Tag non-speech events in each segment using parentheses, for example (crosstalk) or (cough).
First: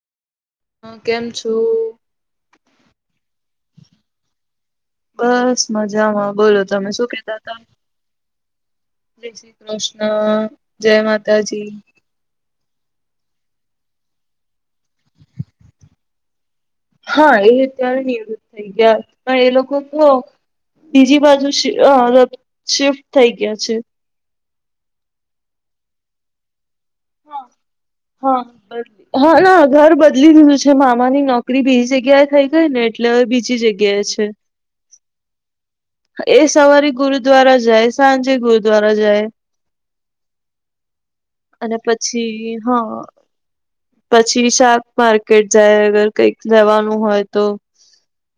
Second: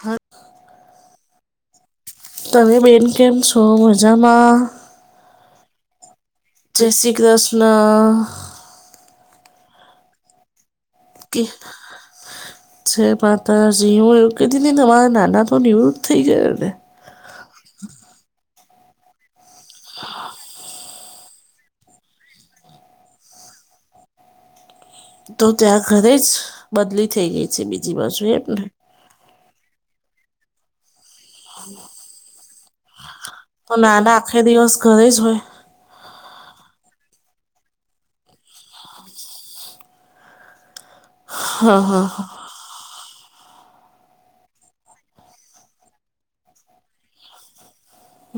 હા. હ કેમ છો. તમે બેન કેમ છો મજામાં. બસ મજામાં બોલો. જય તમે શું શ્રી કેતા હતા? કૃષ્ણ. જય શ્રી કૃષ્ણ જય માત કિં જય માતાજી હું એવું કહેતી હતી કે તમારા નાના તો નિવૃત્ત થઈ ગયા ને હા એ અત્યારે નિવૃત્ત થઈ ગયા પણ એ લોકો તો. બીજી બાજુ શિફ અ શિફ્ટ થઈ ગયા છે. તો ત્યાં ઘરેજ બદલી થઈ ગઈ છે બીજી બાજુ એમને હ ના ઘર બદલી દીધું છે. જે મામાની નોકરી બીજી જગ્યાએ થઈ ગઈ ને એટલે હવે બીજી જગ્યાએ છે. કઈ છો. એ સવારે ગુરુદ્વારા જાય સાંજે ગુરુદ્વારા જાય. હ અને પછી હ પછી શાક માર્કેટ જાય અગર કઈક જવાનું હોય તો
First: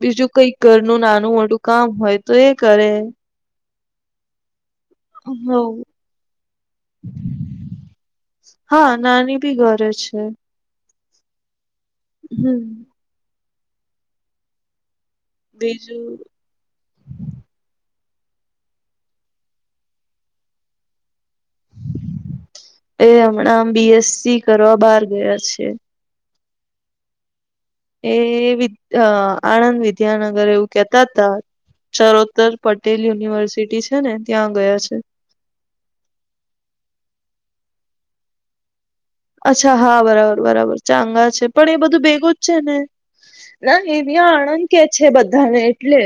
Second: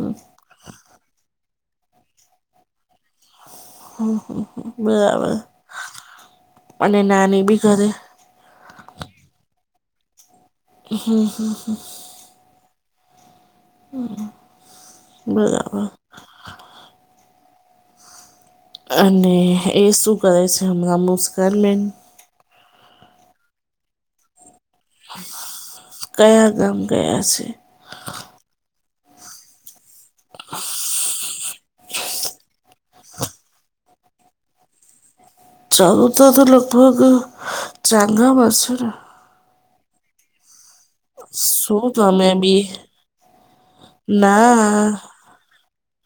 બીજું કઈ ઘરનું નાનું મોટું કામ હોય તો એ કરે હમ હમ હમ બરાબર હો અને નાની બી ઘરે હ નાની ભી ઘરે છે. હમ હમ હમ હમ્મ હમ બરાબર બીજું અને એ શું કરે છે હમણાં મુસ્કાન મેમ એ હમણાં આમ બી. એસ. સી કરવા બહાર ગયા છે. કયા ગામ ગયા સે એ વિ અ આણંદ વિદ્યાનગર એવું કેતા તા ચરોતર પટેલ યુનિવર્સિટી છે ને ત્યાં ગયા છે. ચરોતર તો લગભગ ચંગા મા છ ને અચ્છા હા, બરાબર બરાબર ચાંગા છે પણ એ શું બધું તમે ભેગું જ છે બી ને ના એની આણંદ કે ના છે બધ અરે એટલે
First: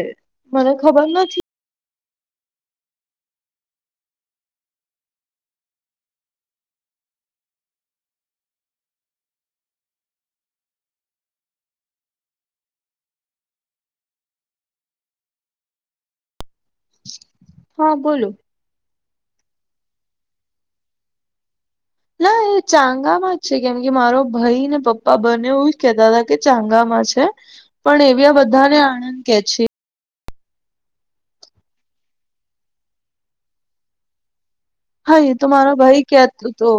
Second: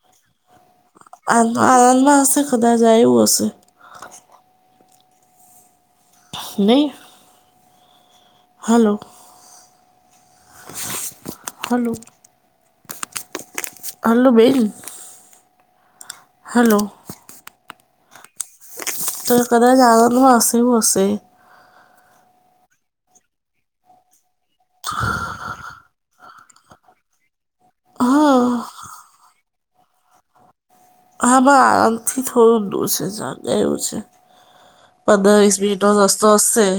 મને ખબર ન આણંદમાં હશે કદાચ આયવો હસે નહી. હલો હલો અલો બેન હલો હ બોલો તો કદાચ લાવવાનું આસનું અસે ના એ ચાંગામાં જ છે કેમ કે મારો ભાઈ ને પપ્પા બને એવું જ કેહતા હતા કે ચાંગામાં છે. પણ એવ્યા હા બધાને આણંદ કે છે. હામાં આમથી થોડું દૂર છે જ ગયું છે. હા એ પંદર તો વીસ મારો મિનિટનો ભાઈ રસ્તતો કેતો આવશે હતો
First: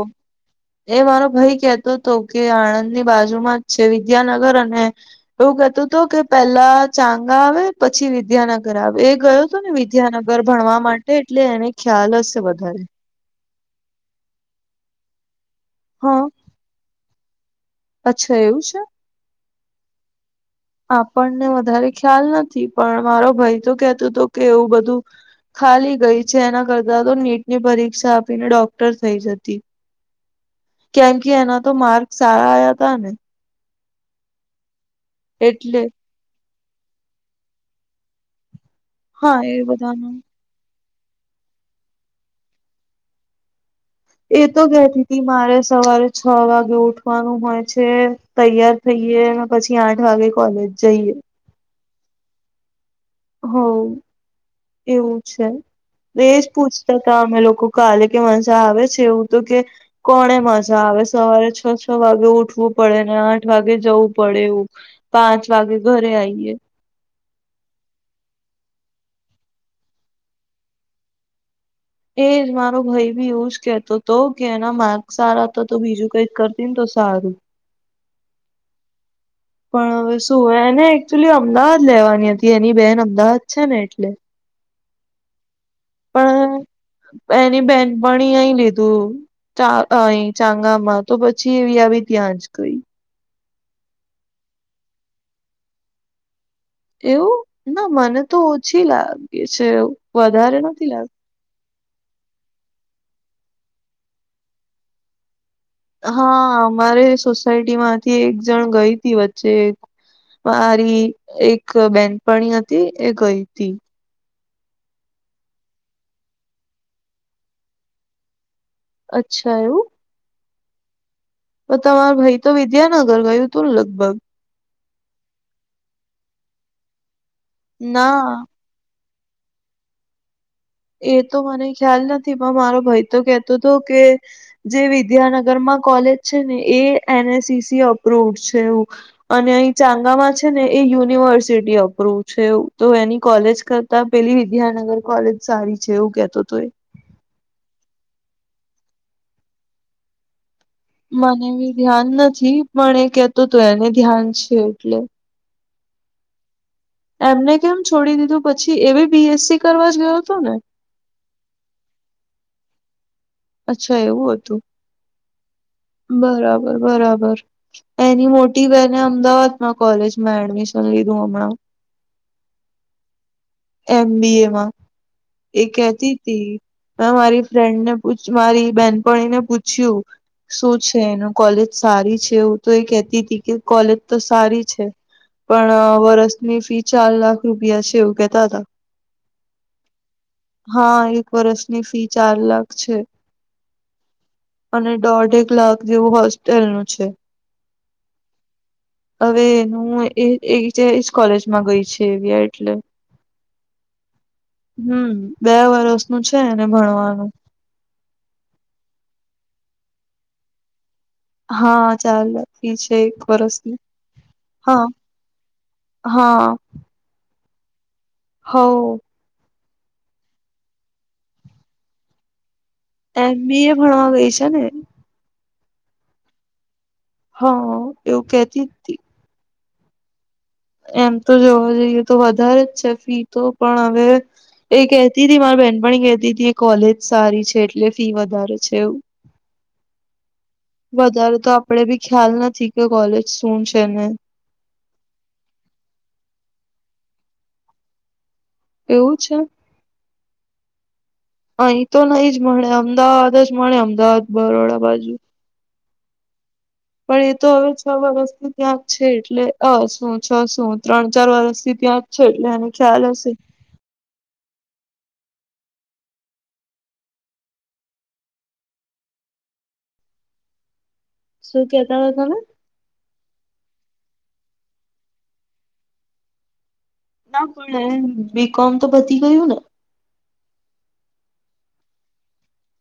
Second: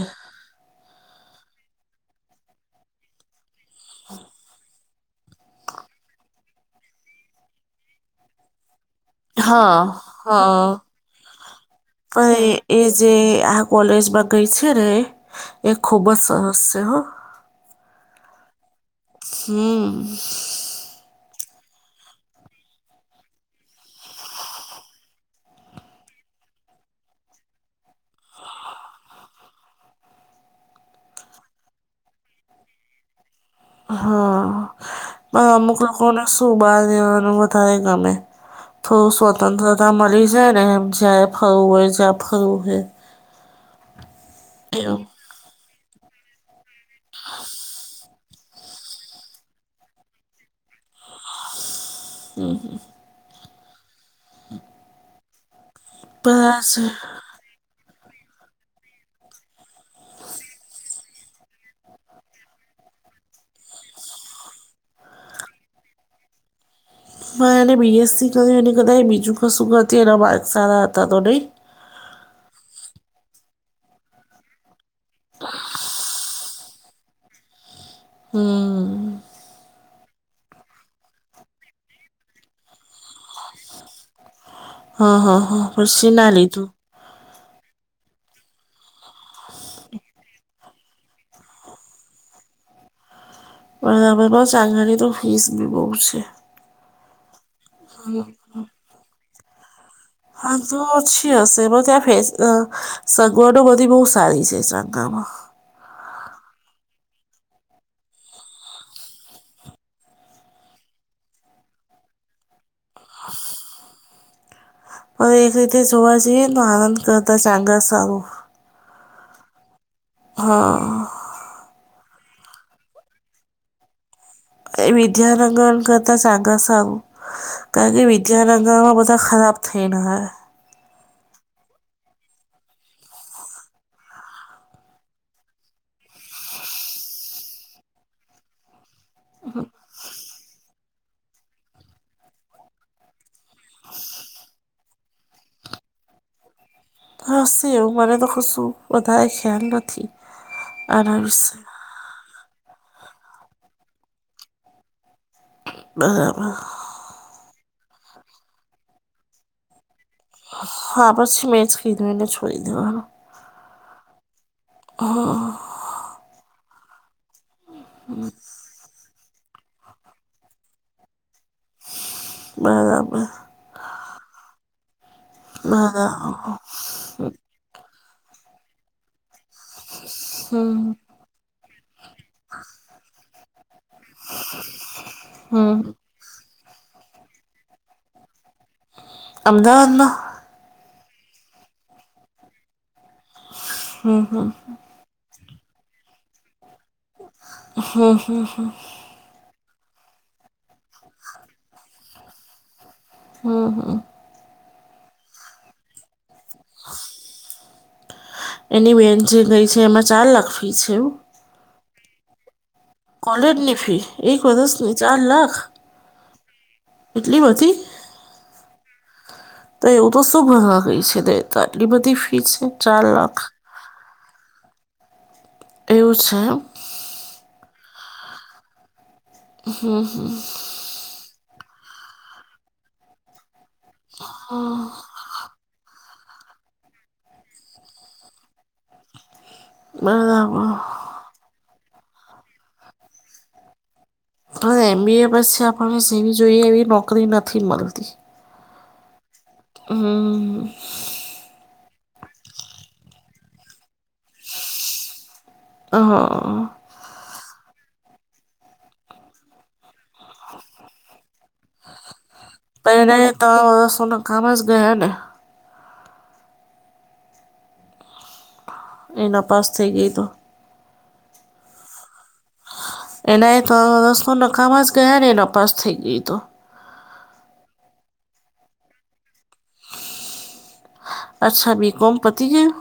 એ મારો ભાઈ કેતોતો કે આણંદની બાજુમાં જ છે વિદ્યાનગર અને એવું કેતોતો કે પેલા ચાંગા આવે પછી વિદ્યાન બરાબ એ ગયો હતો ને હા વિદ્યાનગર હા ભણવા માટે એટલે એને ખ્યાલ હશે પણ વધારે એ જે આ કોલેજમાં ગઈ છે ને એ ખૂબ જ હા સરસ છે હ અચ્છા, એવું છે. હમ આપણને વધારે ખ્યાલ નથી પણ મારો ભાઈ તો કેતોતો કે એવું બધું ખાલી ગઈ છે એના કરતા તો નીટની પરીક્ષા આપીને ડોક્ટર થઈ જતી. કેમ કે એના તો માર્ક સારા આયાતા ને હા, પણ અમુક એટલે લોકોને શું બાર જવાનું વધારે ગમે. થોડું હા એ સ્વતંત્રતા બધાનું મળી જાય ને એમ જ્યાં એ ફરવું હોય જ્યાં ફરવું હોય. એ તો એવું કેતીતી મારે સવારે છ વાગે ઉઠવાનું હોય છે. તૈયાર થઈએ અને પછી આઠ વાગે કોલેજ જઈએ. હમ હમ હવ, એવું છે એજ બસ પૂછતા હતા અમે લોકો. કાલે કે મજા આવે છે એવું તો કે. કોને મજા આવે સવારે છ છ વાગે ઉઠવું પડે ને આઠ વાગે જવું પડે એવું. પાંચ વાગે ઘરે આઈએ. મારે બી એસ સી કર્યું અને કદાચ બીજું કશું કરતી એના માર્ક સારા હતા તો નઈ. એજ મારો ભાઈ બી એવું જ કેતો હતો કે એના માર્ક સારા હતા તો બીજું કઈક કરતે ને તો સારું. હમ. પણ હવે શું એને એકલી અમદાવાદ લેવાની હતી એની બેન અમદાવાદ છે ને એટલે. હા હા હા, શું ના પણ લીધું? એની બેનપણી એય લીધુ. તા અય ચાંગામાં તો પછી એવી આવી ત્યાં જ ગઈ. પણ (unintelligible) તો ફીસ બી બો છે. એવું ના મને તો ઓછી લાગે છે વધારે આટલો નથી જ. લાગતી હશે બધા ફેસ અ સગવડો બધી બો સારી છે સાંગામાં. હા, અમારે સોસાયટી માંથી એક જણ ગઈતી વચ્ચે. મારી એક બેનપણી હતી એ ગઈ તી. પણ એક રીતે જોવા જઈએ તો આનંદ કરતા ચાંગા સારું. અચ્છા એવું. હા. તો તમારો ભાઈ તો વિદ્યાનગર ગયું તું ને લગભગ. એ વિદ્યાાનગર કરતા સાગા સારું કારણ કે ના વિદ્યાન નાના બધા ખરાબ થઈલા હે. એ તો મને ખ્યાલ નથી પણ મારો ભાઈ તો કેતોતો કે. જે વિદ્યાનગરમાં કોલેજ છે ને એ N S C C approved છે એવું. અને અહીં ચાંગામાં છે ને એ યુનિવર્સિટી અપ્રુવ છે એવું તો એની કોલેજ કર તા પેલી વિદ્યાનગર કોલેજ સારી છે એવું કેતોતો એ. હશે એવું મને તો કશું વધારે ખ્યાલ નથી. આના મને વિશે બી ધ્યાન નથી પણ એ કેતોતો એને જ્ઞાન છે એટલે. બરાબર. એમને કેમ છોડી દીધું પછી એબી બીએસસી કરવા જ ગયો હતો ને હા, પછી મેં જ કીધું એને છોડી દેવાનું. અચ્છા એવું હતું હા બરાબર બરાબર એની મોટી બહેને અમદાવાદ માં કોલેજમાં એડમિશન લીધું હમણાં બરાબર એમ બી એ માં એ કેતી હતી બરાબર મે મારી ફ્રેન્ડ ને પૂછ મારી બેહેનપણી ને પૂછ્યું શું હમ છે એનું કોલેજ સારી છે એવું તો એ કેતી તી કે કોલેજ તો સારી છે હમ પણ વરસની ફી ચાર લાખ રૂપિયા છે એવું કેતા હતા અમદાવાદમાં હા એક વર્ષની ફી ચાર લાખ છે હમ હમ અને દોઢે એક લાખ જેવું હોસ્ટેલ નું છે. હમ હમ હા. હવે નું એજ એજ એજ કોલેજમાં ગઈ છે એવી એટલે. હા હા. હમ બે વરષ નું છે એને ભણવાનું એની વેન જે ગઈ છે એમાં ચાર લાખ ફી છે એવું હા ચાલે ફી છે એક કોલેજ વરસની ની ફી એક હા વર્ષની ચાર લાખ હા એટલી બધી હવ તો એવું તો શું ભળવા ગ‌ઇ છે તો આટલી બધી ફી છે. ચાર લાખ એમી બીએ ભણવા ગઈ છે ને. એવું છે એમ. હા એવું કેતી તી. હમ હમ. એમ તો જોવા જઈએ તો વધારે જ છે ફી તો પણ હવે એ કે. તી મારી બેહેનપાણી કેતી તી કોલેજ સારી છે એટલે ફી વધારે છે એવું. બરાબર. વધારે તો આપડે બી ખ્યાલ નથી કે કોલેજ શું છે ને. પણ એમ બી એ પછી આપણે સીવી જોઈએ એવી નોકરી નથી મળતી. એવું છે. હું હું હું. અઈ તો નઈ જ મળે અમદાવાદ જ મળે અમદાવાદ બરોડા બાજુ. અહ પણ એ તો હવે છ વરષથી ત્યાંક છે એટલે અ શું છ શું ત્રણ ચાર વરષથી ત્યાં. જ છે એટલે એને ખ્યાલ પેણે હશે તો સો નાકામ જ ગયા ને. એના પાસ થઈ ગઈ તો. શું કેતા તા તમે. એના એ તો સુ નકામાં જ ગયા ને, એ નપાસ થઈ ગઈ તો. ના પણ એ બી કોમ તો પતી ગયું ને. અચ્છા બી કોમ પતી ગયું.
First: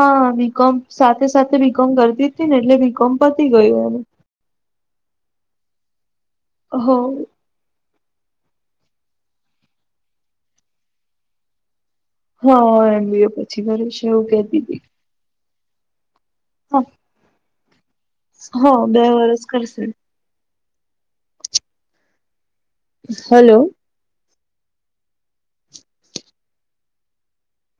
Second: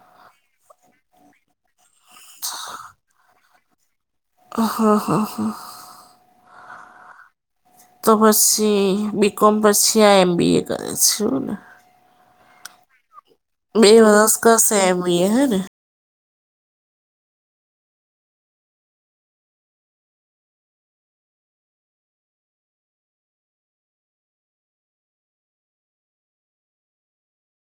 હા બીકોમ સાથે સાથે બીકોમ કરતી હતી ને એટલે બીકોમ પતી ગયું એનું. હા હા હા. હો. તો પછી બી કોમ પછી આ એમબી એ કરે છે એવું ને. હા એમબીએ પતી. બે વરસ કરશે એમ બીએ હેને. હા હા બે વરસ કરશે. હલો.